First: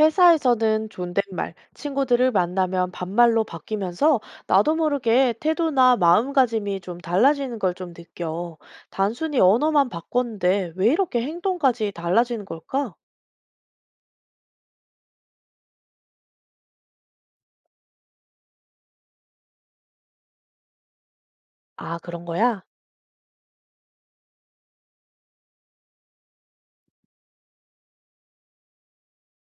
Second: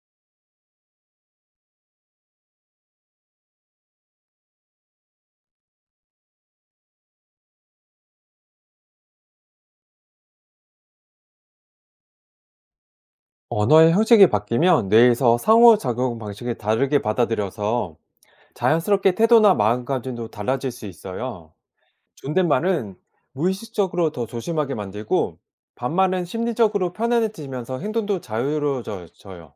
회사에서는 존댓말, 친구들을 만나면 반말로 바뀌면서 나도 모르게 태도나 마음가짐이 좀 달라지는 걸 좀 느껴. 단순히 언어만 바꿨는데 왜 이렇게 행동까지 달라지는 걸까? 언어의 형식이 바뀌면 뇌에서 상호작용 방식을 다르게 받아들여서 자연스럽게 태도나 마음가짐도 달라질 수 있어요. 아, 그런 거야? 존댓말은 무의식적으로 더 조심하게 만들고, 반말은 심리적으로 편안해지면서 행동도 자유로워져요.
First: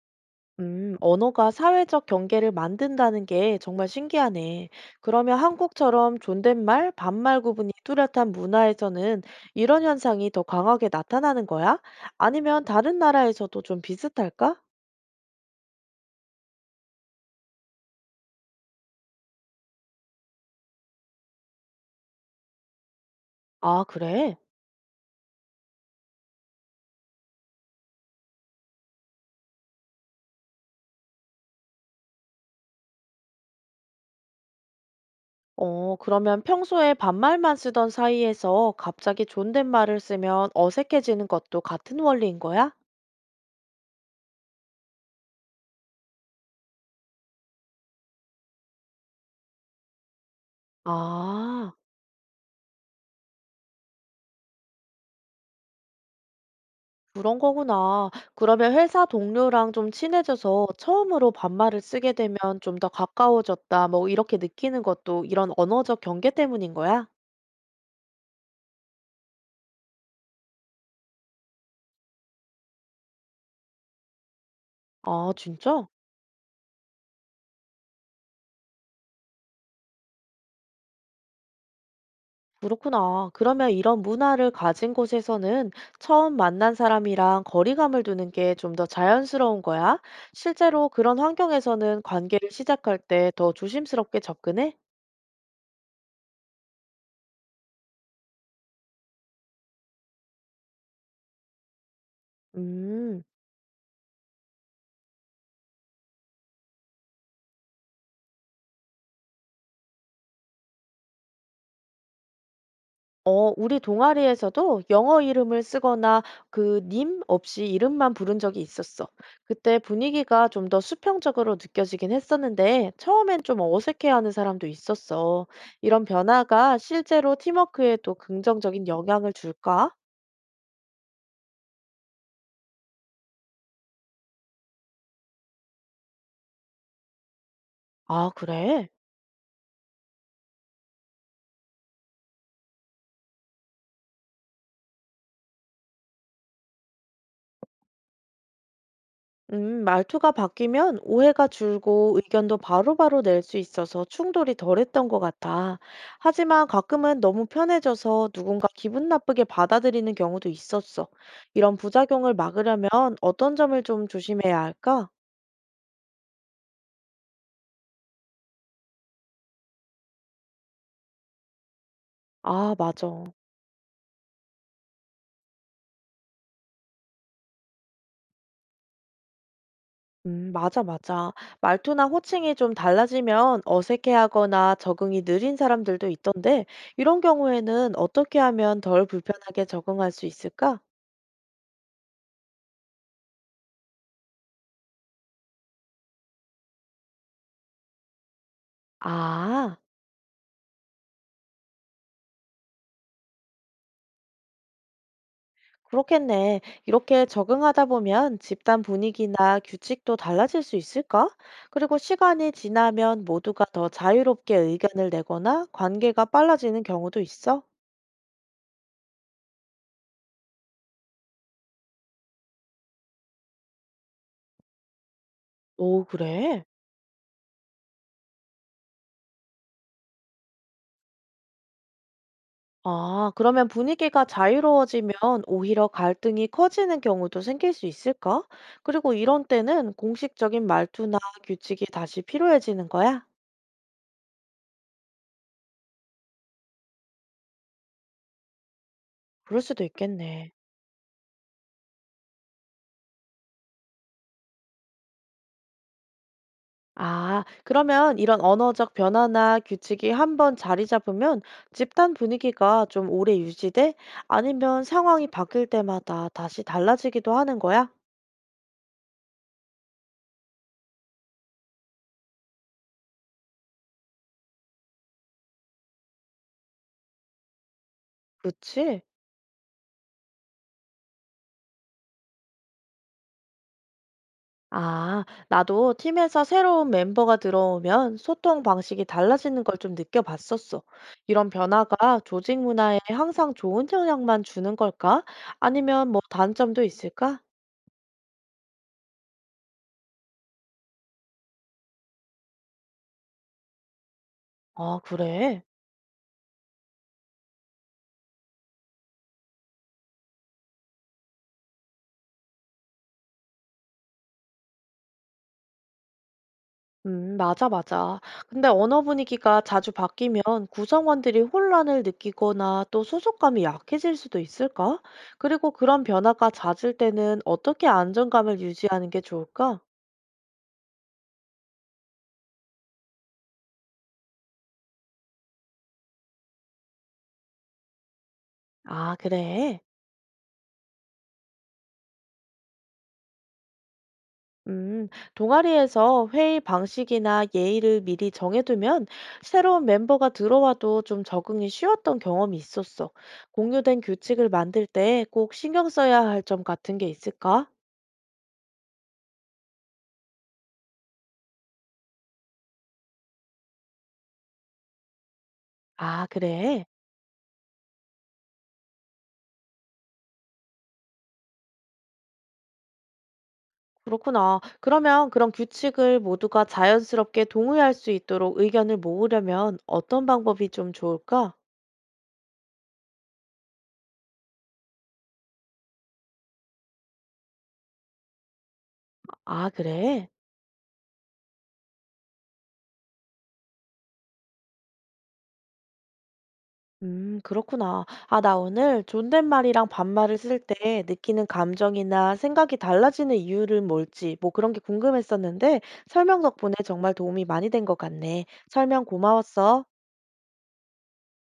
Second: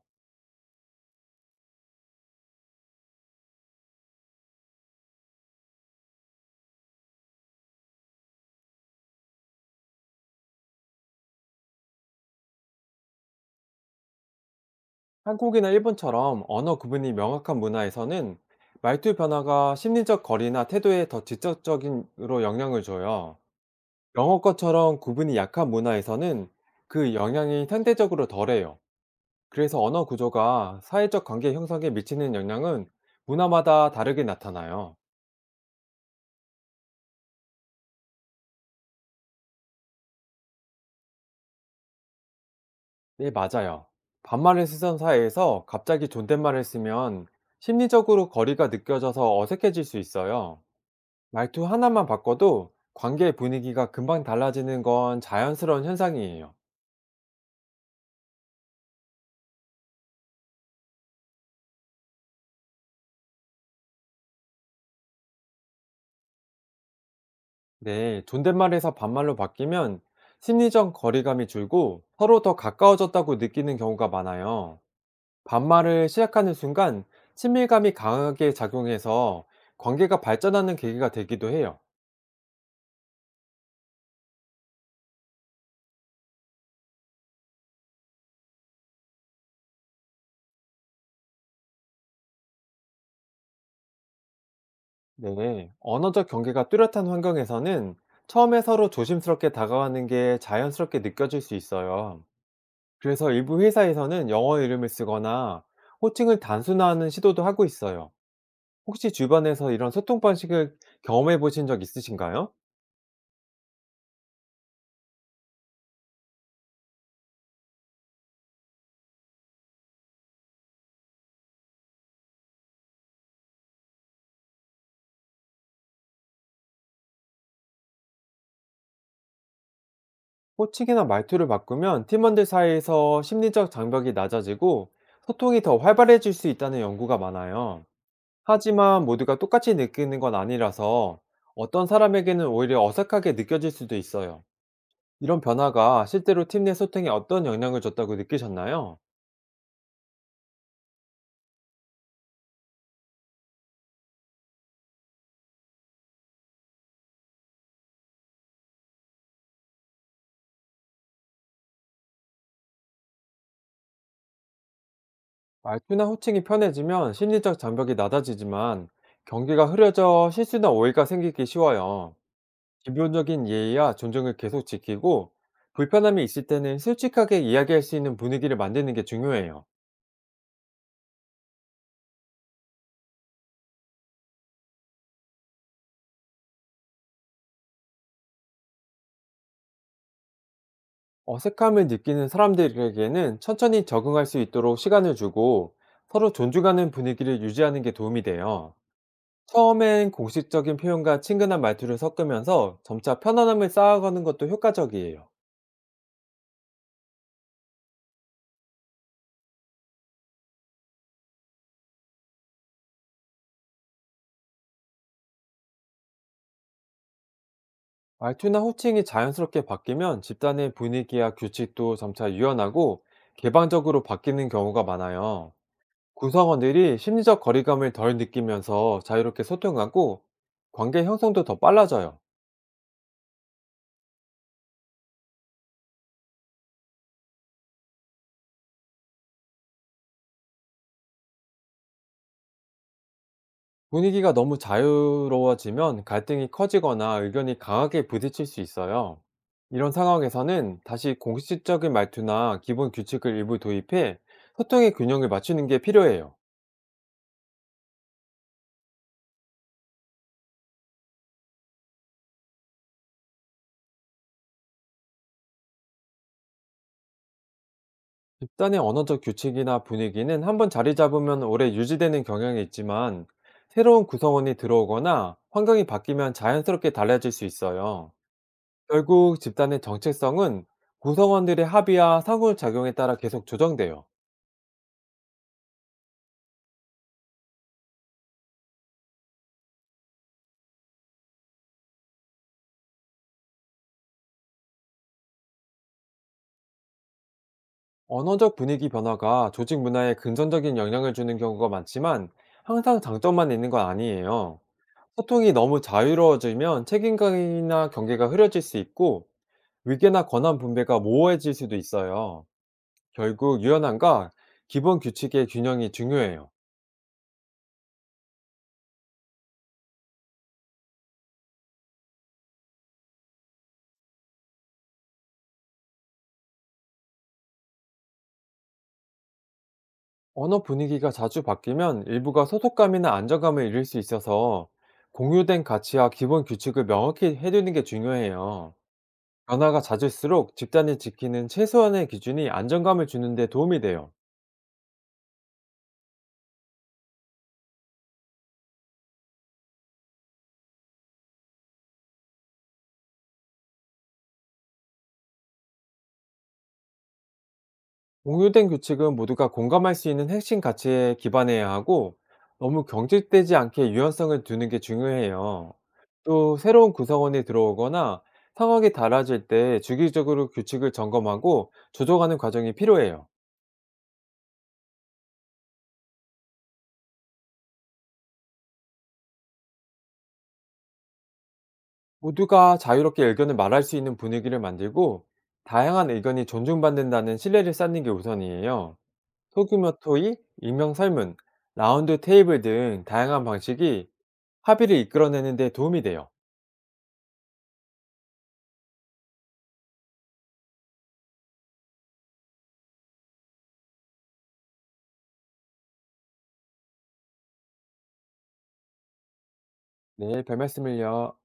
언어가 사회적 경계를 만든다는 게 정말 신기하네. 그러면 한국처럼 존댓말, 반말 구분이 뚜렷한 문화에서는 이런 현상이 더 강하게 나타나는 거야? 아니면 다른 나라에서도 좀 비슷할까? 한국이나 일본처럼 언어 구분이 명확한 문화에서는 말투 변화가 심리적 거리나 태도에 더 직접적으로 영향을 줘요. 아, 그래? 영어권처럼 구분이 약한 문화에서는 그 영향이 상대적으로 덜해요. 그래서 언어 구조가 사회적 관계 형성에 미치는 영향은 문화마다 다르게 나타나요. 어, 그러면 평소에 반말만 쓰던 사이에서 갑자기 존댓말을 쓰면 어색해지는 것도 같은 원리인 거야? 네, 맞아요. 반말을 쓰던 사회에서 갑자기 존댓말을 쓰면 심리적으로 거리가 느껴져서 어색해질 수 있어요. 말투 아, 하나만 바꿔도 관계 분위기가 금방 달라지는 건 자연스러운 현상이에요. 그런 거구나. 그러면 회사 동료랑 좀 친해져서 처음으로 반말을 쓰게 되면 좀 더 가까워졌다, 뭐 이렇게 느끼는 것도 이런 언어적 경계 때문인 거야? 네, 존댓말에서 반말로 바뀌면 심리적 거리감이 줄고 서로 더 가까워졌다고 느끼는 경우가 많아요. 아, 진짜? 반말을 시작하는 순간 친밀감이 강하게 작용해서 관계가 발전하는 계기가 되기도 해요. 그렇구나. 그러면 이런 문화를 가진 곳에서는 처음 만난 사람이랑 거리감을 두는 게 좀 더 자연스러운 거야? 실제로 그런 환경에서는 관계를 시작할 때 더 조심스럽게 접근해? 네. 언어적 경계가 뚜렷한 환경에서는 처음에 서로 조심스럽게 다가가는 게 자연스럽게 느껴질 수 있어요. 음. 그래서 일부 회사에서는 영어 이름을 쓰거나 호칭을 단순화하는 시도도 하고 있어요. 혹시 주변에서 이런 소통 방식을 경험해 보신 적 있으신가요? 어, 우리 동아리에서도 영어 이름을 쓰거나 그 님 없이 이름만 부른 적이 있었어. 그때 분위기가 좀 더 수평적으로 느껴지긴 했었는데 처음엔 좀 어색해하는 사람도 있었어. 이런 변화가 실제로 팀워크에도 긍정적인 영향을 줄까? 호칭이나 말투를 바꾸면 팀원들 사이에서 심리적 장벽이 낮아지고 소통이 더 활발해질 수 있다는 연구가 많아요. 아, 그래? 하지만 모두가 똑같이 느끼는 건 아니라서 어떤 사람에게는 오히려 어색하게 느껴질 수도 있어요. 이런 변화가 실제로 팀 내 소통에 어떤 영향을 줬다고 느끼셨나요? 말투가 바뀌면 오해가 줄고 의견도 바로바로 낼 수 있어서 충돌이 덜했던 것 같아. 하지만 가끔은 너무 편해져서 누군가 기분 나쁘게 받아들이는 경우도 있었어. 이런 부작용을 막으려면 어떤 점을 좀 조심해야 할까? 말투나 호칭이 편해지면 심리적 장벽이 낮아지지만, 경계가 흐려져 실수나 오해가 생기기 쉬워요. 아, 맞아. 기본적인 예의와 존중을 계속 지키고, 불편함이 있을 때는 솔직하게 이야기할 수 있는 분위기를 만드는 게 중요해요. 맞아, 맞아. 말투나 호칭이 좀 달라지면 어색해하거나 적응이 느린 사람들도 있던데, 이런 경우에는 어떻게 하면 덜 불편하게 적응할 수 있을까? 어색함을 느끼는 사람들에게는 천천히 적응할 수 있도록 시간을 주고, 서로 존중하는 분위기를 유지하는 게 도움이 돼요. 아. 처음엔 공식적인 표현과 친근한 말투를 섞으면서 점차 편안함을 쌓아가는 것도 효과적이에요. 그렇겠네. 이렇게 적응하다 보면 집단 분위기나 규칙도 달라질 수 있을까? 그리고 시간이 지나면 모두가 더 자유롭게 의견을 내거나 관계가 빨라지는 경우도 있어? 말투나 호칭이 자연스럽게 바뀌면 집단의 분위기와 규칙도 점차 유연하고 개방적으로 바뀌는 경우가 많아요. 오, 그래? 구성원들이 심리적 거리감을 덜 느끼면서 자유롭게 소통하고, 관계 형성도 더 빨라져요. 아, 그러면 분위기가 자유로워지면 오히려 갈등이 커지는 경우도 생길 수 있을까? 그리고 이런 때는 공식적인 말투나 규칙이 다시 필요해지는 거야? 분위기가 너무 자유로워지면 갈등이 커지거나 의견이 강하게 부딪힐 수 있어요. 그럴 수도 이런 있겠네. 상황에서는 다시 공식적인 말투나 기본 규칙을 일부 도입해 소통의 균형을 맞추는 게 필요해요. 아, 그러면 이런 언어적 변화나 규칙이 한번 자리 잡으면 집단 분위기가 좀 오래 유지돼? 아니면 상황이 바뀔 때마다 다시 달라지기도 하는 거야? 집단의 언어적 규칙이나 분위기는 한번 자리 잡으면 오래 유지되는 경향이 있지만, 새로운 구성원이 들어오거나 환경이 바뀌면 자연스럽게 달라질 수 있어요. 그치? 결국 집단의 정체성은 구성원들의 합의와 상호작용에 따라 계속 조정돼요. 아, 나도 팀에서 새로운 멤버가 들어오면 소통 방식이 달라지는 걸 좀 느껴봤었어. 이런 변화가 조직 문화에 항상 좋은 영향만 주는 걸까? 아니면 뭐 단점도 있을까? 언어적 분위기 변화가 조직 문화에 긍정적인 영향을 주는 경우가 많지만, 항상 장점만 있는 건 아니에요. 아, 소통이 그래. 너무 자유로워지면 책임감이나 경계가 흐려질 수 있고, 위계나 권한 분배가 모호해질 수도 있어요. 결국 유연함과 기본 규칙의 균형이 중요해요. 맞아, 맞아. 근데 언어 분위기가 자주 바뀌면 구성원들이 혼란을 느끼거나 또 소속감이 약해질 수도 있을까? 그리고 그런 변화가 잦을 때는 어떻게 안정감을 유지하는 게 좋을까? 언어 분위기가 자주 바뀌면 일부가 소속감이나 안정감을 잃을 수 있어서, 공유된 가치와 기본 규칙을 명확히 해두는 게 중요해요. 아, 그래. 변화가 잦을수록 집단이 지키는 최소한의 기준이 안정감을 주는 데 도움이 돼요. 음, 동아리에서 회의 방식이나 예의를 미리 정해두면 새로운 멤버가 들어와도 좀 적응이 쉬웠던 경험이 있었어. 공유된 규칙을 만들 때 꼭 신경 써야 할 점 같은 게 있을까? 공유된 규칙은 모두가 공감할 수 있는 핵심 가치에 기반해야 하고, 너무 경직되지 않게 유연성을 두는 게 중요해요. 아, 또 그래. 새로운 구성원이 들어오거나 상황이 달라질 때 주기적으로 규칙을 점검하고 조정하는 과정이 필요해요. 그렇구나. 그러면 그런 규칙을 모두가 자연스럽게 동의할 수 있도록 의견을 모으려면 어떤 방법이 좀 좋을까? 모두가 자유롭게 의견을 말할 수 있는 분위기를 만들고, 다양한 의견이 존중받는다는 신뢰를 쌓는 게 우선이에요. 아, 소규모 그래? 토의, 익명 설문, 라운드 테이블 등 다양한 방식이 합의를 이끌어내는 데 도움이 돼요. 그렇구나. 아, 나 오늘 존댓말이랑 반말을 쓸 때 느끼는 감정이나 생각이 달라지는 이유를 뭘지 뭐 그런 게 궁금했었는데 설명 덕분에 정말 도움이 많이 된 것 같네. 설명 고마웠어. 네, 별 말씀을요.